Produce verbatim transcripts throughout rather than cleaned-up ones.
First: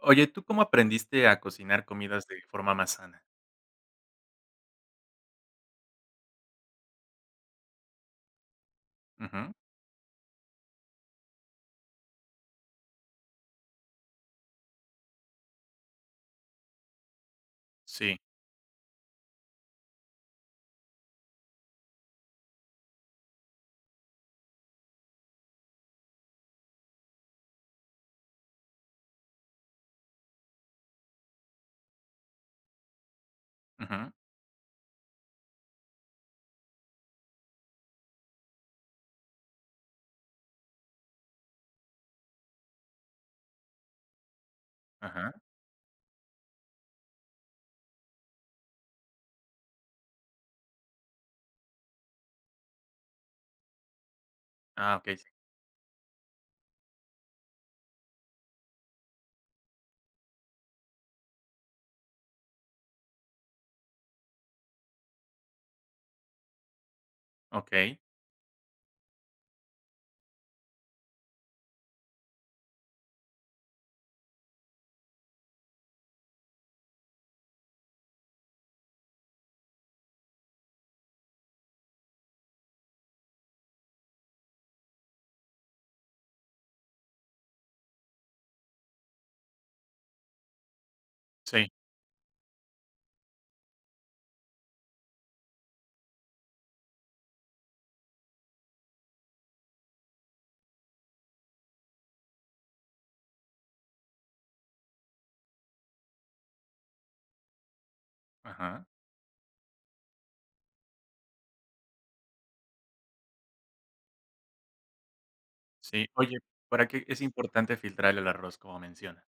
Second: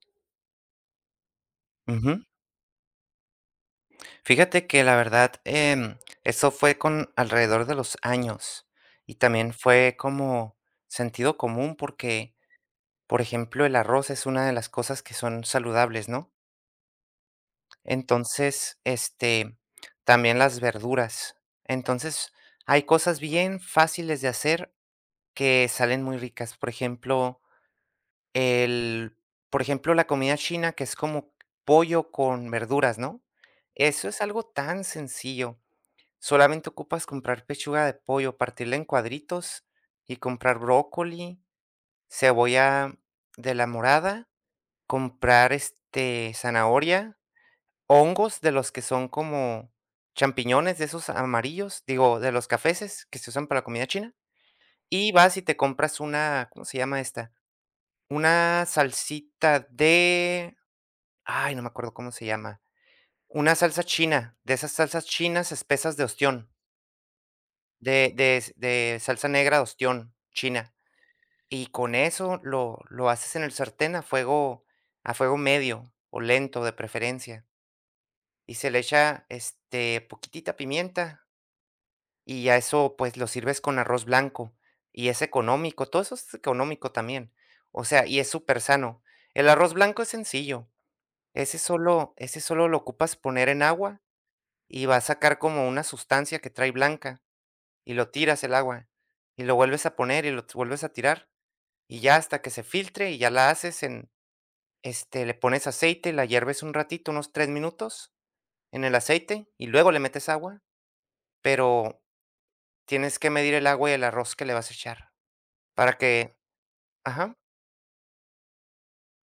Oye, ¿tú cómo aprendiste a cocinar Ujú. comidas de forma más sana? Fíjate que la verdad, em, eso fue con alrededor de los años y también Ujú. fue como sentido común porque, por ejemplo, el arroz es una de las cosas que son saludables, ¿no? Sí. Entonces, este, también las verduras. Entonces, hay cosas bien fáciles de hacer que salen muy ricas. Por ejemplo, el, por ejemplo, la comida china que es como pollo con verduras, ¿no? Ujú. Eso es algo tan sencillo. Solamente ocupas comprar pechuga de pollo, partirla en cuadritos y comprar brócoli, cebolla de la morada, Ajá. comprar, este, zanahoria, hongos de los que son como champiñones de esos amarillos, digo, de los cafeses que se usan para la comida china, Ah, y okey, sí. vas y te compras una, ¿cómo se llama esta? Una salsita de ay, no me acuerdo cómo se llama. Una salsa china, de esas salsas chinas espesas de ostión. Okey. De de de salsa negra de ostión china, y con eso lo lo haces en el sartén a fuego a fuego medio o lento de preferencia, y se le echa, este, poquitita pimienta, y ya eso, pues, lo sirves con arroz blanco, y es económico, todo eso es económico también, o sea, y es súper sano. El arroz blanco es sencillo, ese Sí. solo ese solo lo ocupas poner en agua y va a sacar como una sustancia que trae blanca. Y lo tiras el agua, y lo vuelves a poner y lo t- vuelves a tirar, y ya hasta que se filtre y ya la haces en, este, le pones aceite, la hierves un ratito, unos tres minutos en Ajá. el aceite y luego le metes agua, pero tienes que medir el agua y el arroz que le vas a echar para Sí. Oye, que ¿para qué es ajá. importante filtrar el arroz, como mencionas?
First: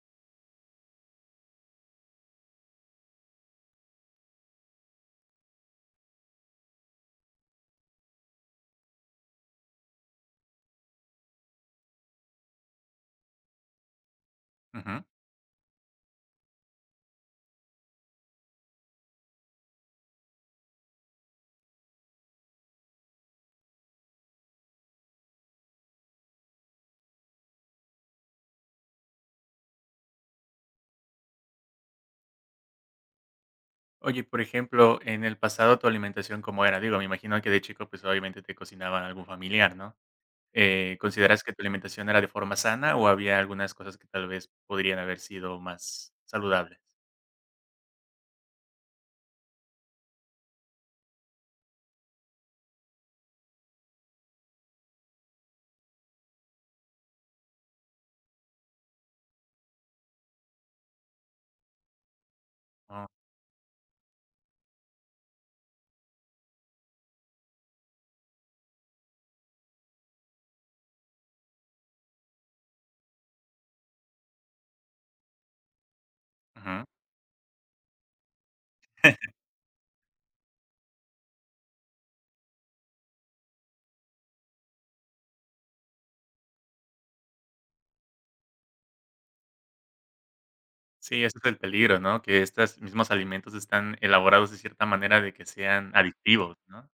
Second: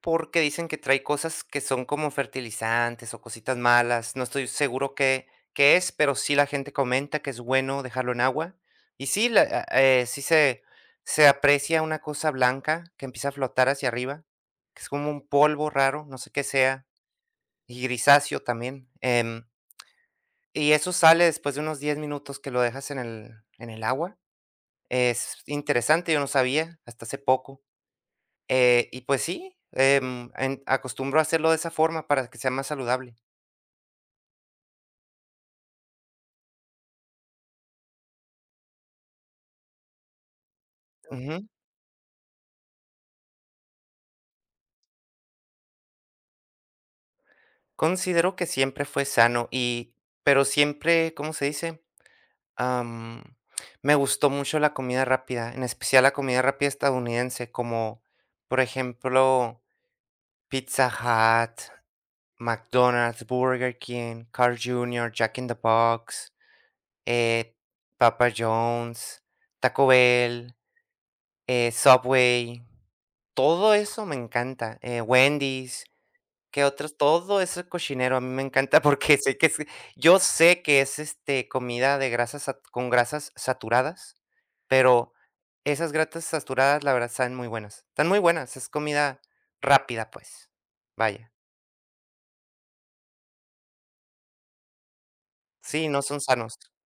Porque dicen que trae cosas que son como fertilizantes o cositas malas. No estoy seguro qué qué es, pero sí la gente comenta que es bueno dejarlo en agua. Y sí, la a eh, sí se se aprecia una cosa blanca que empieza a flotar hacia arriba, que es Ujú. como un polvo raro, no sé qué sea, y grisáceo también, em, y eso sale después de unos diez minutos que lo dejas en el en el agua. Es interesante, yo no sabía hasta hace poco. Eh, y pues sí, em, en acostumbro a hacerlo de esa forma para que sea más saludable. Oye, por ejemplo, en el pasado, ¿tu alimentación cómo era? Digo, me imagino que de chico, pues, obviamente te cocinaban algún familiar, ¿no? Eh, ¿consideras Ujú. que tu alimentación era de forma sana o había algunas cosas que tal vez podrían haber sido más saludables? Considero que siempre fue sano y pero siempre, ¿cómo se dice? Am, Me gustó mucho la comida rápida, en especial la comida rápida estadounidense, como por ejemplo, Pizza Hut, Oh, McDonald's, Burger King, Carl junior, Jack in the Box, eh, Papa John's, Taco Bell, eh, Subway. Todo eso me encanta, eh, Wendy's, ¿qué ujú. otros? Todo ese cochinero a mí me encanta porque sé que es yo sé que es, este, comida de grasas sat con grasas saturadas, pero esas grasas saturadas, la verdad, saben muy buenas. Están muy buenas, es comida rápida, pues. Sí, Vaya. ese es el peligro, ¿no? Que estos mismos alimentos están elaborados de cierta manera de que Sí, sean no son adictivos, sanos. ¿no?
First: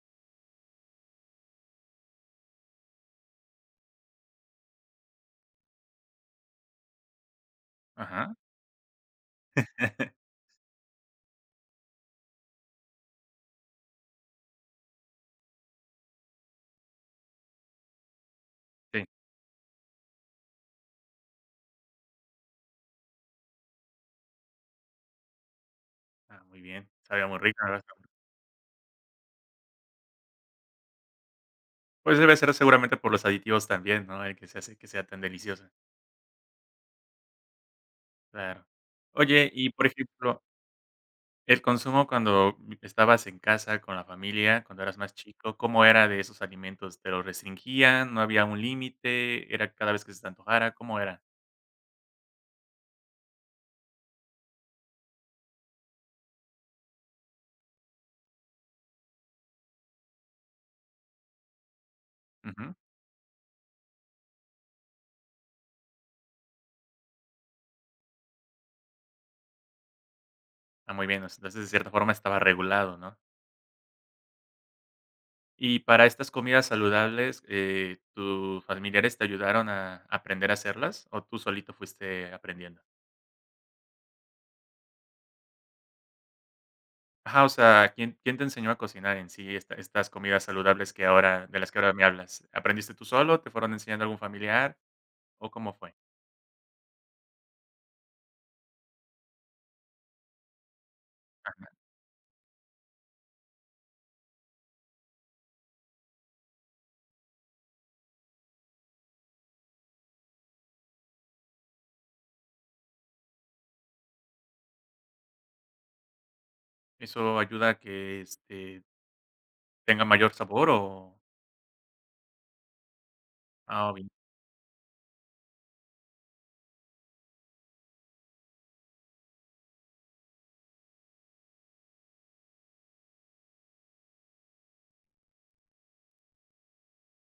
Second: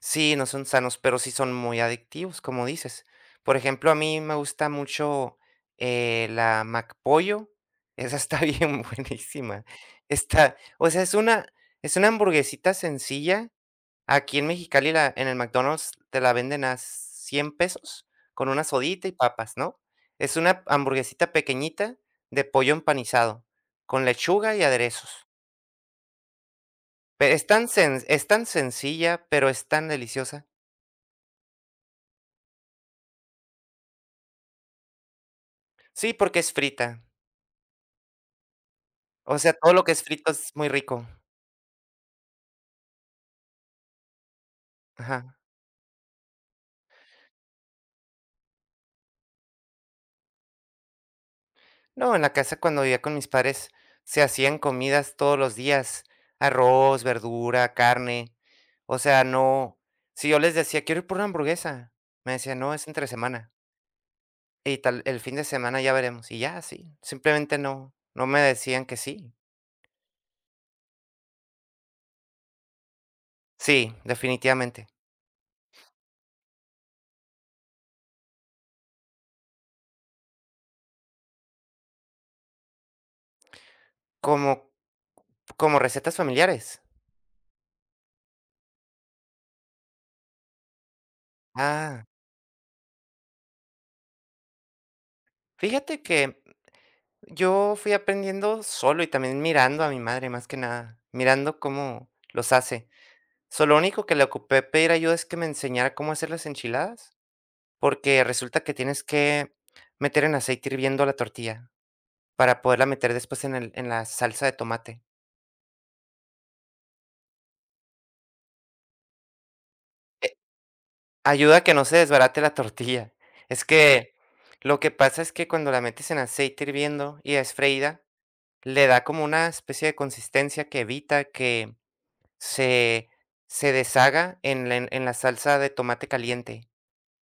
Sí, no son sanos, pero sí son muy adictivos, como dices. Por ejemplo, a mí me gusta mucho, eh, la McPollo, esa Ajá. está bien buenísima. Está, o sea, es una es una hamburguesita sencilla. Aquí en Mexicali la en el McDonald's te la venden a cien pesos con una Sí. sodita y papas, ¿no? Es una hamburguesita pequeñita de pollo empanizado con lechuga y aderezos. Ah, muy bien. Sabía Pe muy es rico, tan la verdad. sen es tan sencilla, pero es tan deliciosa. Pues debe ser seguramente por los aditivos también, ¿no? El que se hace que sea tan deliciosa. Sí, porque es frita. Claro. O Oye, sea, y todo lo por que es frito ejemplo, es muy rico. el consumo cuando estabas en casa con la familia, cuando eras más Ajá. chico, ¿cómo era de esos alimentos? ¿Te los restringían? ¿No había un límite? ¿Era cada vez que se te antojara? ¿Cómo era? No, en la casa cuando vivía con mis padres se hacían comidas todos los días, arroz, verdura, carne. O sea, no, si yo les decía: "Quiero ir por una hamburguesa", me decían: Ujú. "No, es entre semana, y tal el fin de semana ya veremos", y ya, sí, simplemente no, no me decían que sí. Ah, muy bien. Entonces, de cierta forma estaba regulado, ¿no? Sí, definitivamente. Y para estas comidas saludables, eh, ¿tus familiares te ayudaron a aprender a hacerlas o tú solito fuiste aprendiendo? ¿Como como recetas familiares? Ajá, o sea, ¿quién, quién te enseñó a cocinar en sí esta- estas comidas saludables que ahora, de las que ahora me Ah, hablas? ¿Aprendiste tú solo? ¿Te fueron enseñando algún familiar? ¿O cómo fue? fíjate que yo fui aprendiendo solo y también mirando a mi madre, más que nada, mirando cómo los hace. So, lo único que le ocupé pedir ayuda es que me enseñara cómo hacer las enchiladas, porque resulta que tienes que meter en aceite hirviendo la tortilla para poderla meter después en el, en la salsa de tomate. ¿Eso ayuda a que este, tenga mayor Eh, sabor o...? Ayuda a que no se desbarate la tortilla. Es Ah, bien. que lo que pasa es que cuando la metes en aceite hirviendo y es freída, le da como una especie de consistencia que evita que se se deshaga en la en en la salsa de tomate caliente,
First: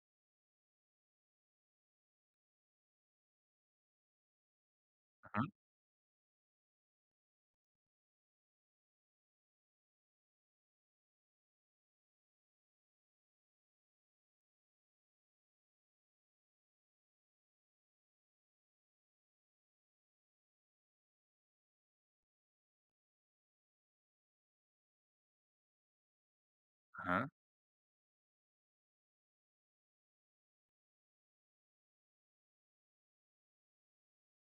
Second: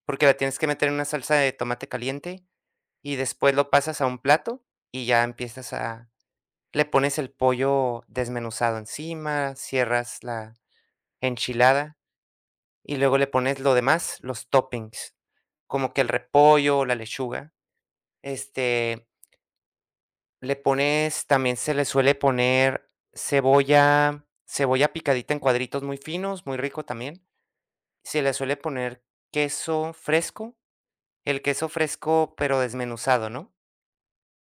porque la tienes que meter en una salsa de tomate caliente y después lo pasas a un plato y ya Ajá, empiezas a le pones el pollo desmenuzado encima, cierras la enchilada y luego le pones lo demás, los toppings, como que el repollo o la lechuga. Este, Le pones también se le suele poner cebolla cebolla picadita en cuadritos muy finos, muy rico también. ajá, Se le suele poner queso fresco, el queso fresco, pero desmenuzado, ¿no?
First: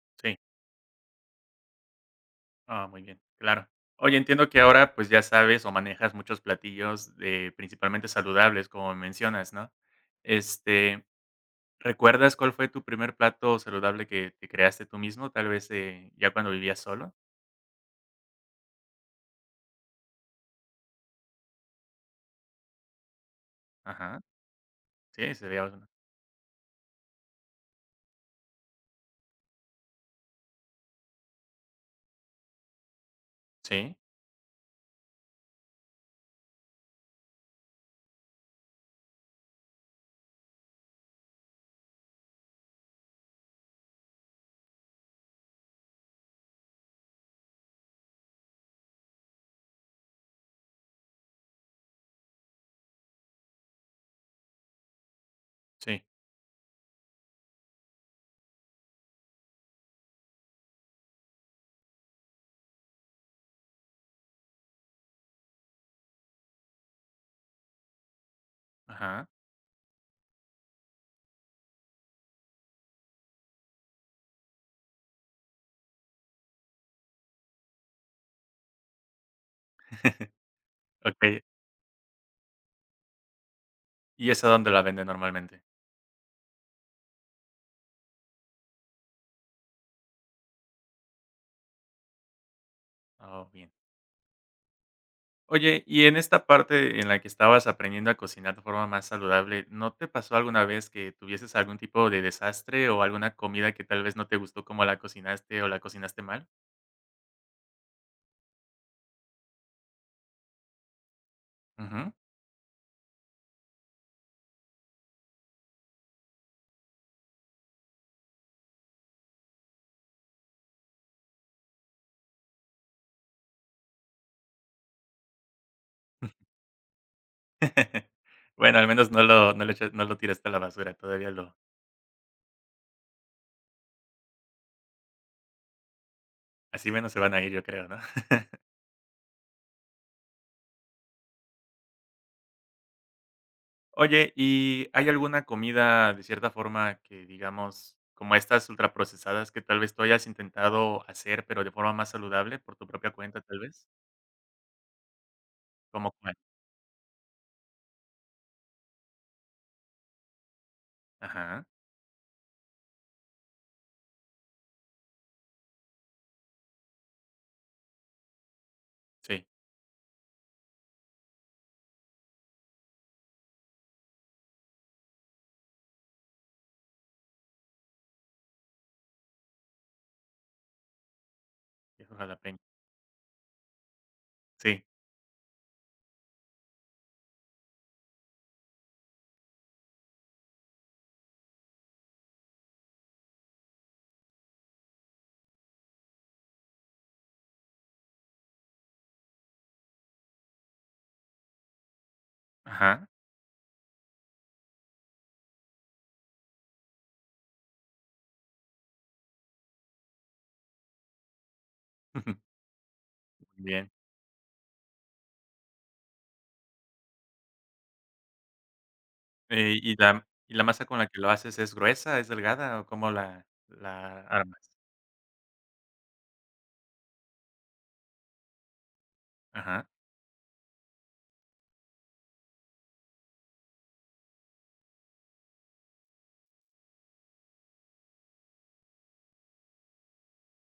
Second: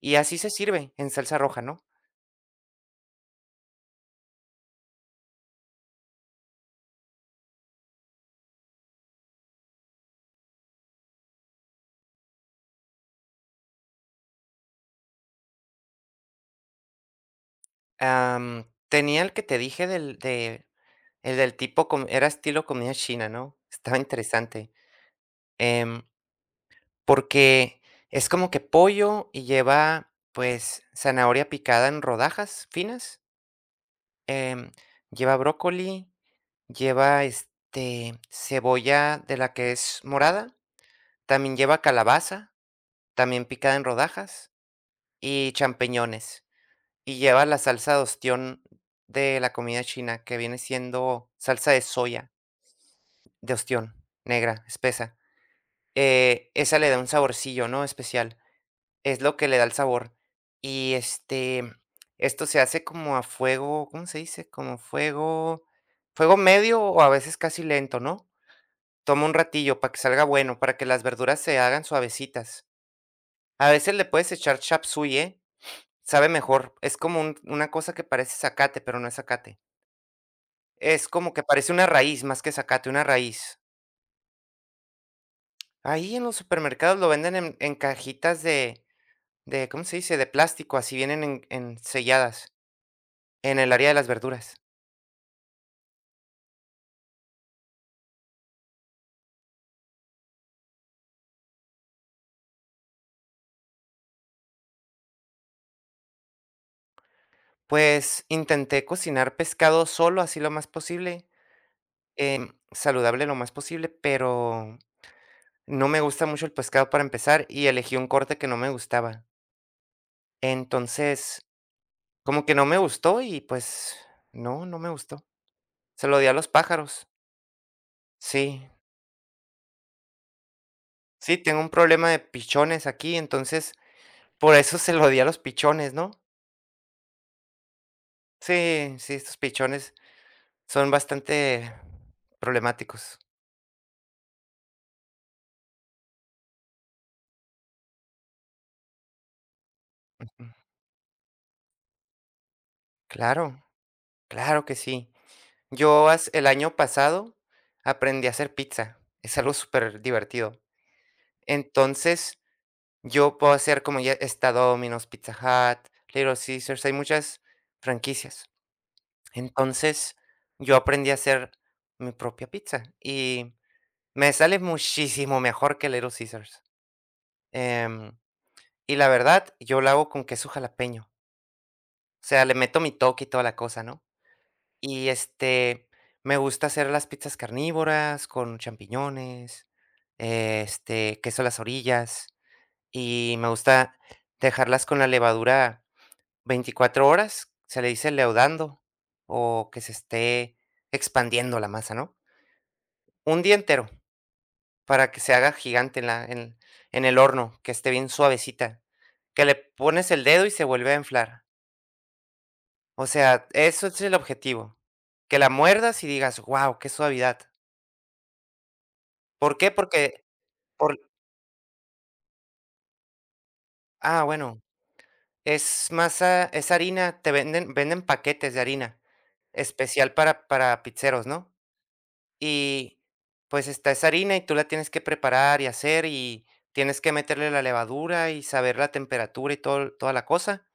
Y sí. así se sirve en salsa roja, ¿no? Ah, muy bien, claro. Oye, entiendo que ahora, pues, ya sabes o manejas muchos platillos de principalmente saludables, como mencionas, ¿no? Este, ¿recuerdas cuál fue tu primer plato saludable que te creaste tú mismo? Tal vez, eh, ya cuando vivías solo. Am, tenía el que te dije del de el del tipo com era estilo comida china, ¿no? Estaba Ajá. interesante, Sí, se bueno. em, porque es como que pollo y lleva, pues, zanahoria picada en rodajas finas, Sí, em, lleva brócoli, lleva, este, cebolla de la que es morada, también lleva calabaza. También picada en rodajas y champiñones. Y lleva la salsa de ostión de la comida china, que viene siendo salsa de soya, de ostión, negra, espesa. sí. Eh, esa le da un saborcillo, ¿no? Especial. Es lo que le da el sabor. Y este, esto se hace como a fuego, ¿cómo se dice? Como fuego, fuego medio o a veces casi lento, ¿no? Toma Ajá. un ratillo para que salga bueno, para que las verduras se hagan suavecitas. A veces le puedes echar chapsuy, ¿eh? Sabe mejor, es como un una cosa que parece zacate, pero no es zacate. Es como Okey. que parece una raíz, más que zacate, una raíz. ¿Y esa dónde la venden normalmente? Ahí en los supermercados lo venden en en cajitas de de, ¿cómo se dice?, de plástico, así vienen en en selladas, Oh, en bien. el área de las verduras. Oye, y en esta parte en la que estabas aprendiendo a cocinar de forma más saludable, ¿no te pasó alguna vez que tuvieses algún tipo de desastre o alguna comida que tal vez no te gustó como la cocinaste o la cocinaste mal? Pues, intenté cocinar pescado solo, así lo más posible, Ujú. em, saludable lo más posible, pero no me gusta mucho el pescado para empezar, y elegí un corte que no me gustaba. Entonces, como que no me gustó y, pues, no, no me gustó. Se lo di a los pájaros. Sí, Bueno, al menos no lo no lo echa no lo tiraste a la basura, todavía sí, lo tengo un problema de pichones aquí, entonces, por eso se lo di a los pichones, ¿no? así menos se van a ir, yo creo, ¿no? Sí, sí, estos pichones son bastante problemáticos. Oye, ¿y hay alguna comida de cierta forma que, digamos, como estas ultraprocesadas que tal vez tú hayas Mm, intentado hacer, pero de forma más saludable por tu propia cuenta, tal claro, vez? claro que sí. Yo ¿Cómo hace cuál? el año pasado aprendí a hacer pizza, es algo súper divertido. Ajá, Entonces, yo puedo hacer como ya está Domino's, Pizza Hut, Little Caesars, hay muchas franquicias. sí. Entonces, yo aprendí a hacer mi propia pizza y me sale muchísimo mejor que Little Caesars. Em, y la verdad, yo la hago con queso jalapeño. Es O sea, le jalapeño. meto mi toque y toda la cosa, ¿no? Sí, Y este, me gusta hacer las pizzas carnívoras con champiñones, eh, este, queso a las orillas. Y me gusta dejarlas con la levadura 24 horas, se le dice leudando, o que se esté expandiendo la masa, ¿no? ajá. Un día entero, para que se haga gigante en la en en el horno, que esté bien suavecita, que le pones el dedo y se vuelve a inflar. O sea, Muy eso bien. es el objetivo, que la muerdas y digas: "wow qué suavidad". ¿Por qué? Eh, ¿y Porque la y la masa con por la que lo haces es gruesa, es delgada o cómo la la ah, bueno, armas? es masa es harina, te venden venden paquetes de harina, Ajá. especial para para pizzeros, ¿no? Y, pues, está esa harina y tú la tienes que preparar y hacer, y tienes que meterle la levadura y saber la temperatura y todo toda la cosa.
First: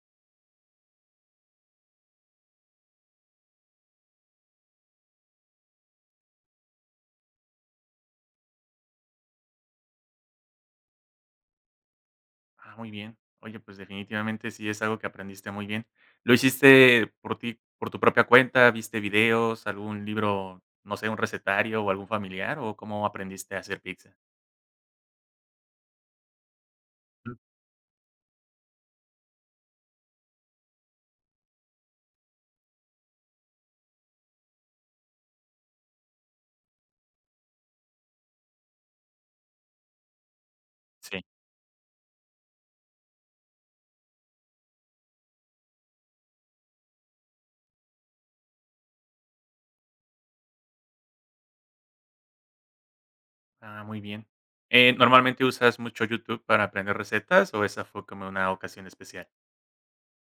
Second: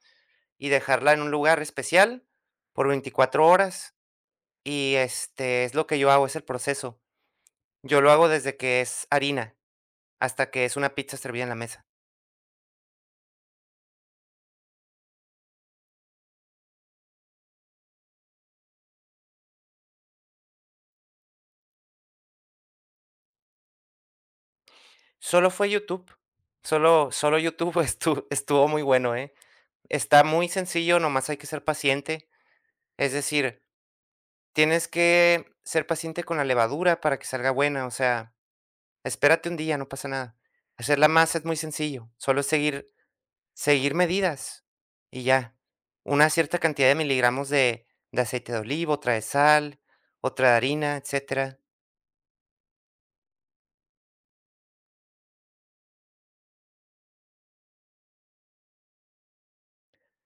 Y dejarla en un lugar especial por veinticuatro horas y, este, es lo que yo hago, es el proceso. Yo lo hago desde que es harina hasta que es una pizza servida en la mesa. Ah, muy bien. Oye, pues definitivamente sí es algo que aprendiste muy bien. ¿Lo hiciste por ti, por tu propia cuenta? ¿Viste videos, algún libro, no sé, un recetario o algún familiar o cómo aprendiste a hacer pizza? Solo fue YouTube, solo Ujú. solo YouTube estu estuvo muy bueno, ¿eh? Está muy sencillo, nomás hay que ser paciente, es decir, tienes que ser paciente con la levadura para que salga buena, o sea, espérate un día, no pasa nada. Hacer la Sí. masa es muy sencillo, solo es seguir seguir medidas y ya. Una cierta cantidad de miligramos de de aceite de oliva, otra de sal, otra de harina, etcétera. Ah, muy bien. Eh, ¿normalmente usas mucho YouTube para aprender recetas o esa fue como una ocasión especial?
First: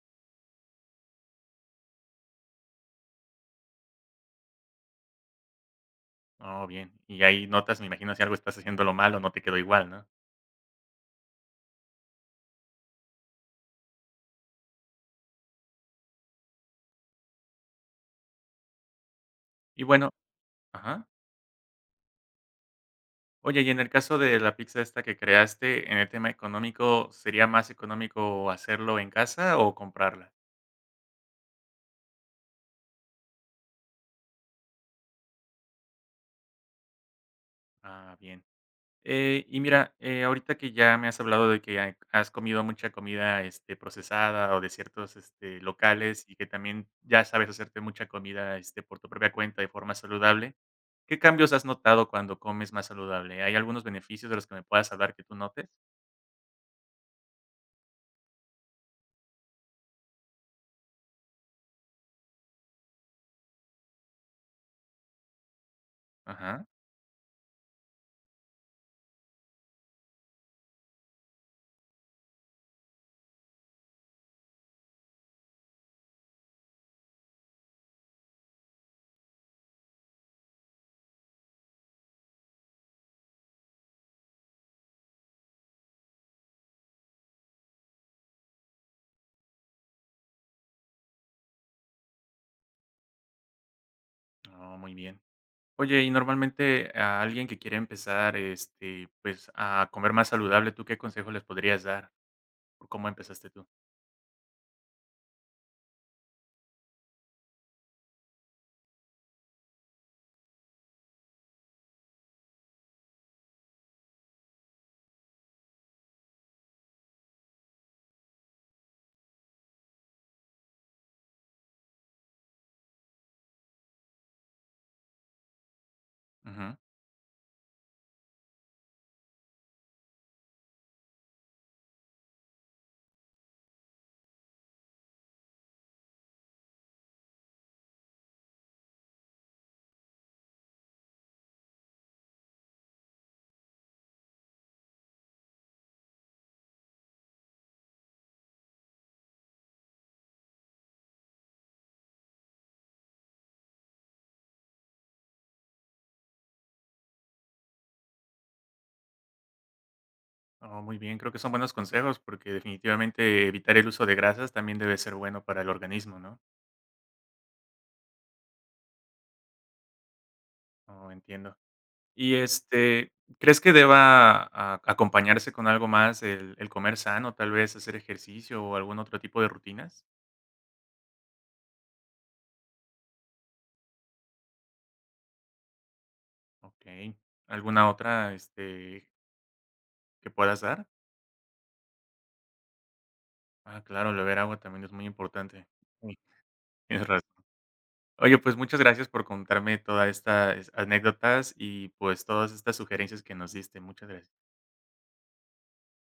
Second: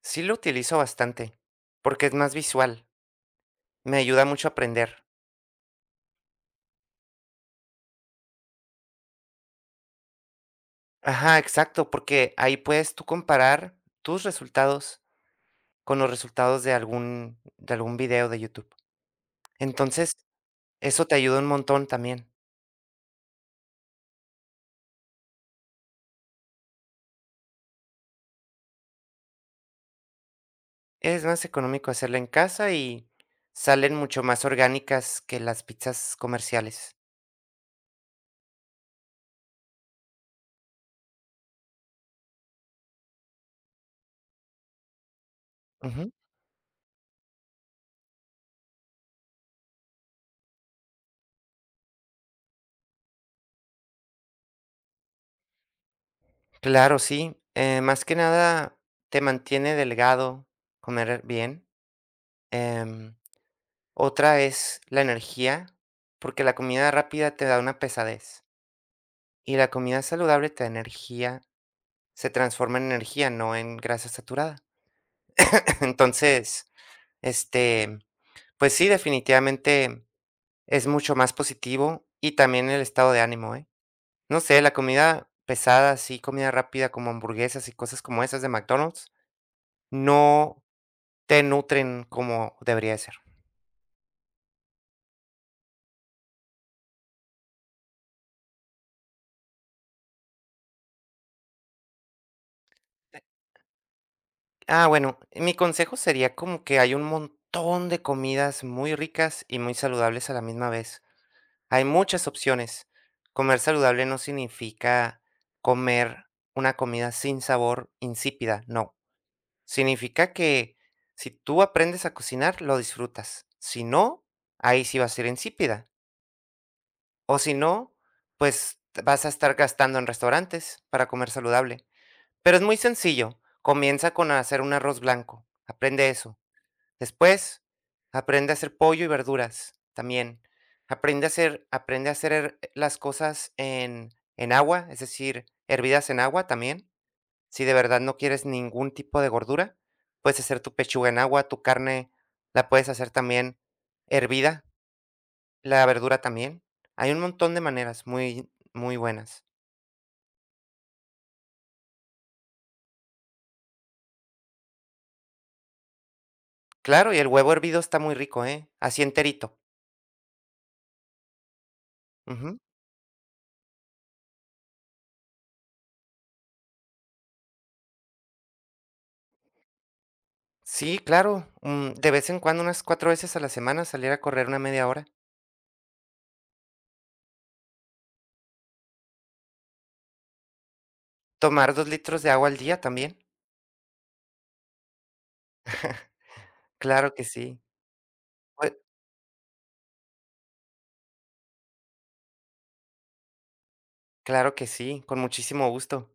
Sí lo utilizo bastante, porque es más visual, me ayuda mucho a aprender. Oh, bien. Y ahí notas, me imagino, si algo estás haciéndolo mal o no te quedó igual, ¿no? Ajá, exacto, porque ahí puedes tú comparar tus resultados con los resultados de algún de algún video de YouTube. Y bueno, Entonces, eso ajá. te ayuda un montón también. Oye, y en el caso de la pizza esta que creaste, en el tema económico, ¿sería más económico hacerlo en casa o comprarla? Es más económico hacerla en casa y salen mucho más orgánicas que las pizzas comerciales. Ah, bien. Eh, y mira, eh, ahorita que ya me has hablado de que ha has comido mucha comida, este, procesada o de ciertos, este, Ujú. locales y que también ya sabes hacerte mucha comida, este, por tu propia cuenta de forma saludable, ¿qué cambios has notado cuando comes más saludable? ¿Hay algunos beneficios de los que me puedas hablar que tú notes? Claro, sí. Eh, más que nada te mantiene delgado comer bien. Em, Otra es la energía, porque la Ajá. comida rápida te da una pesadez y la comida saludable te da energía, se transforma en energía, no en grasa saturada. Entonces, este, pues sí, definitivamente es mucho más positivo y también el estado de ánimo, ¿eh? No sé, la comida pesada, sí, comida rápida como hamburguesas y cosas como esas de McDonald's, no te nutren como debería de ser. Oh, muy bien. Oye, y normalmente a alguien que quiere empezar, este, pues, a comer más saludable, ¿tú qué consejos les podrías dar? ¿O cómo empezaste tú? Ah, bueno, mi consejo sería como que hay un montón de comidas muy ricas y muy saludables a la misma vez. Hay muchas opciones. Comer saludable no significa comer una comida sin sabor, insípida, no. Significa que si tú aprendes a cocinar, lo disfrutas. Si no, ahí sí va a ser insípida. Ujú. O si no, pues vas a estar gastando en restaurantes para comer saludable. Pero es muy sencillo. Comienza con hacer un arroz blanco. Aprende eso. Después, aprende a hacer pollo y verduras también. Aprende a hacer, aprende a hacer her- las cosas en, en agua, es decir, hervidas en agua también. Si de verdad no quieres ningún tipo de gordura, puedes hacer tu pechuga en agua, tu carne la puedes hacer también hervida, la verdura también. Hay un montón de maneras muy, muy buenas. Oh, muy bien. Creo que son buenos consejos porque definitivamente evitar el uso de grasas también debe ser bueno para el organismo, ¿no? Claro, y el huevo hervido está muy rico, ¿eh? Así enterito. Oh, entiendo. Y, Ujú. este, ¿crees que deba a- acompañarse con algo más el, el comer sano, tal vez hacer ejercicio o algún otro tipo de rutinas? Sí, claro. Mm, de vez en cuando, unas cuatro veces a la semana, salir a correr una media hora. Ok. ¿Alguna otra, este, que puedas dar? Tomar dos litros de agua al día también. Ah, claro, el beber agua también es muy importante. Sí, tienes Claro razón. que sí. Oye, pues Pues, muchas gracias por contarme todas estas anécdotas y pues todas estas sugerencias que nos diste. Muchas gracias. claro que sí, con muchísimo gusto.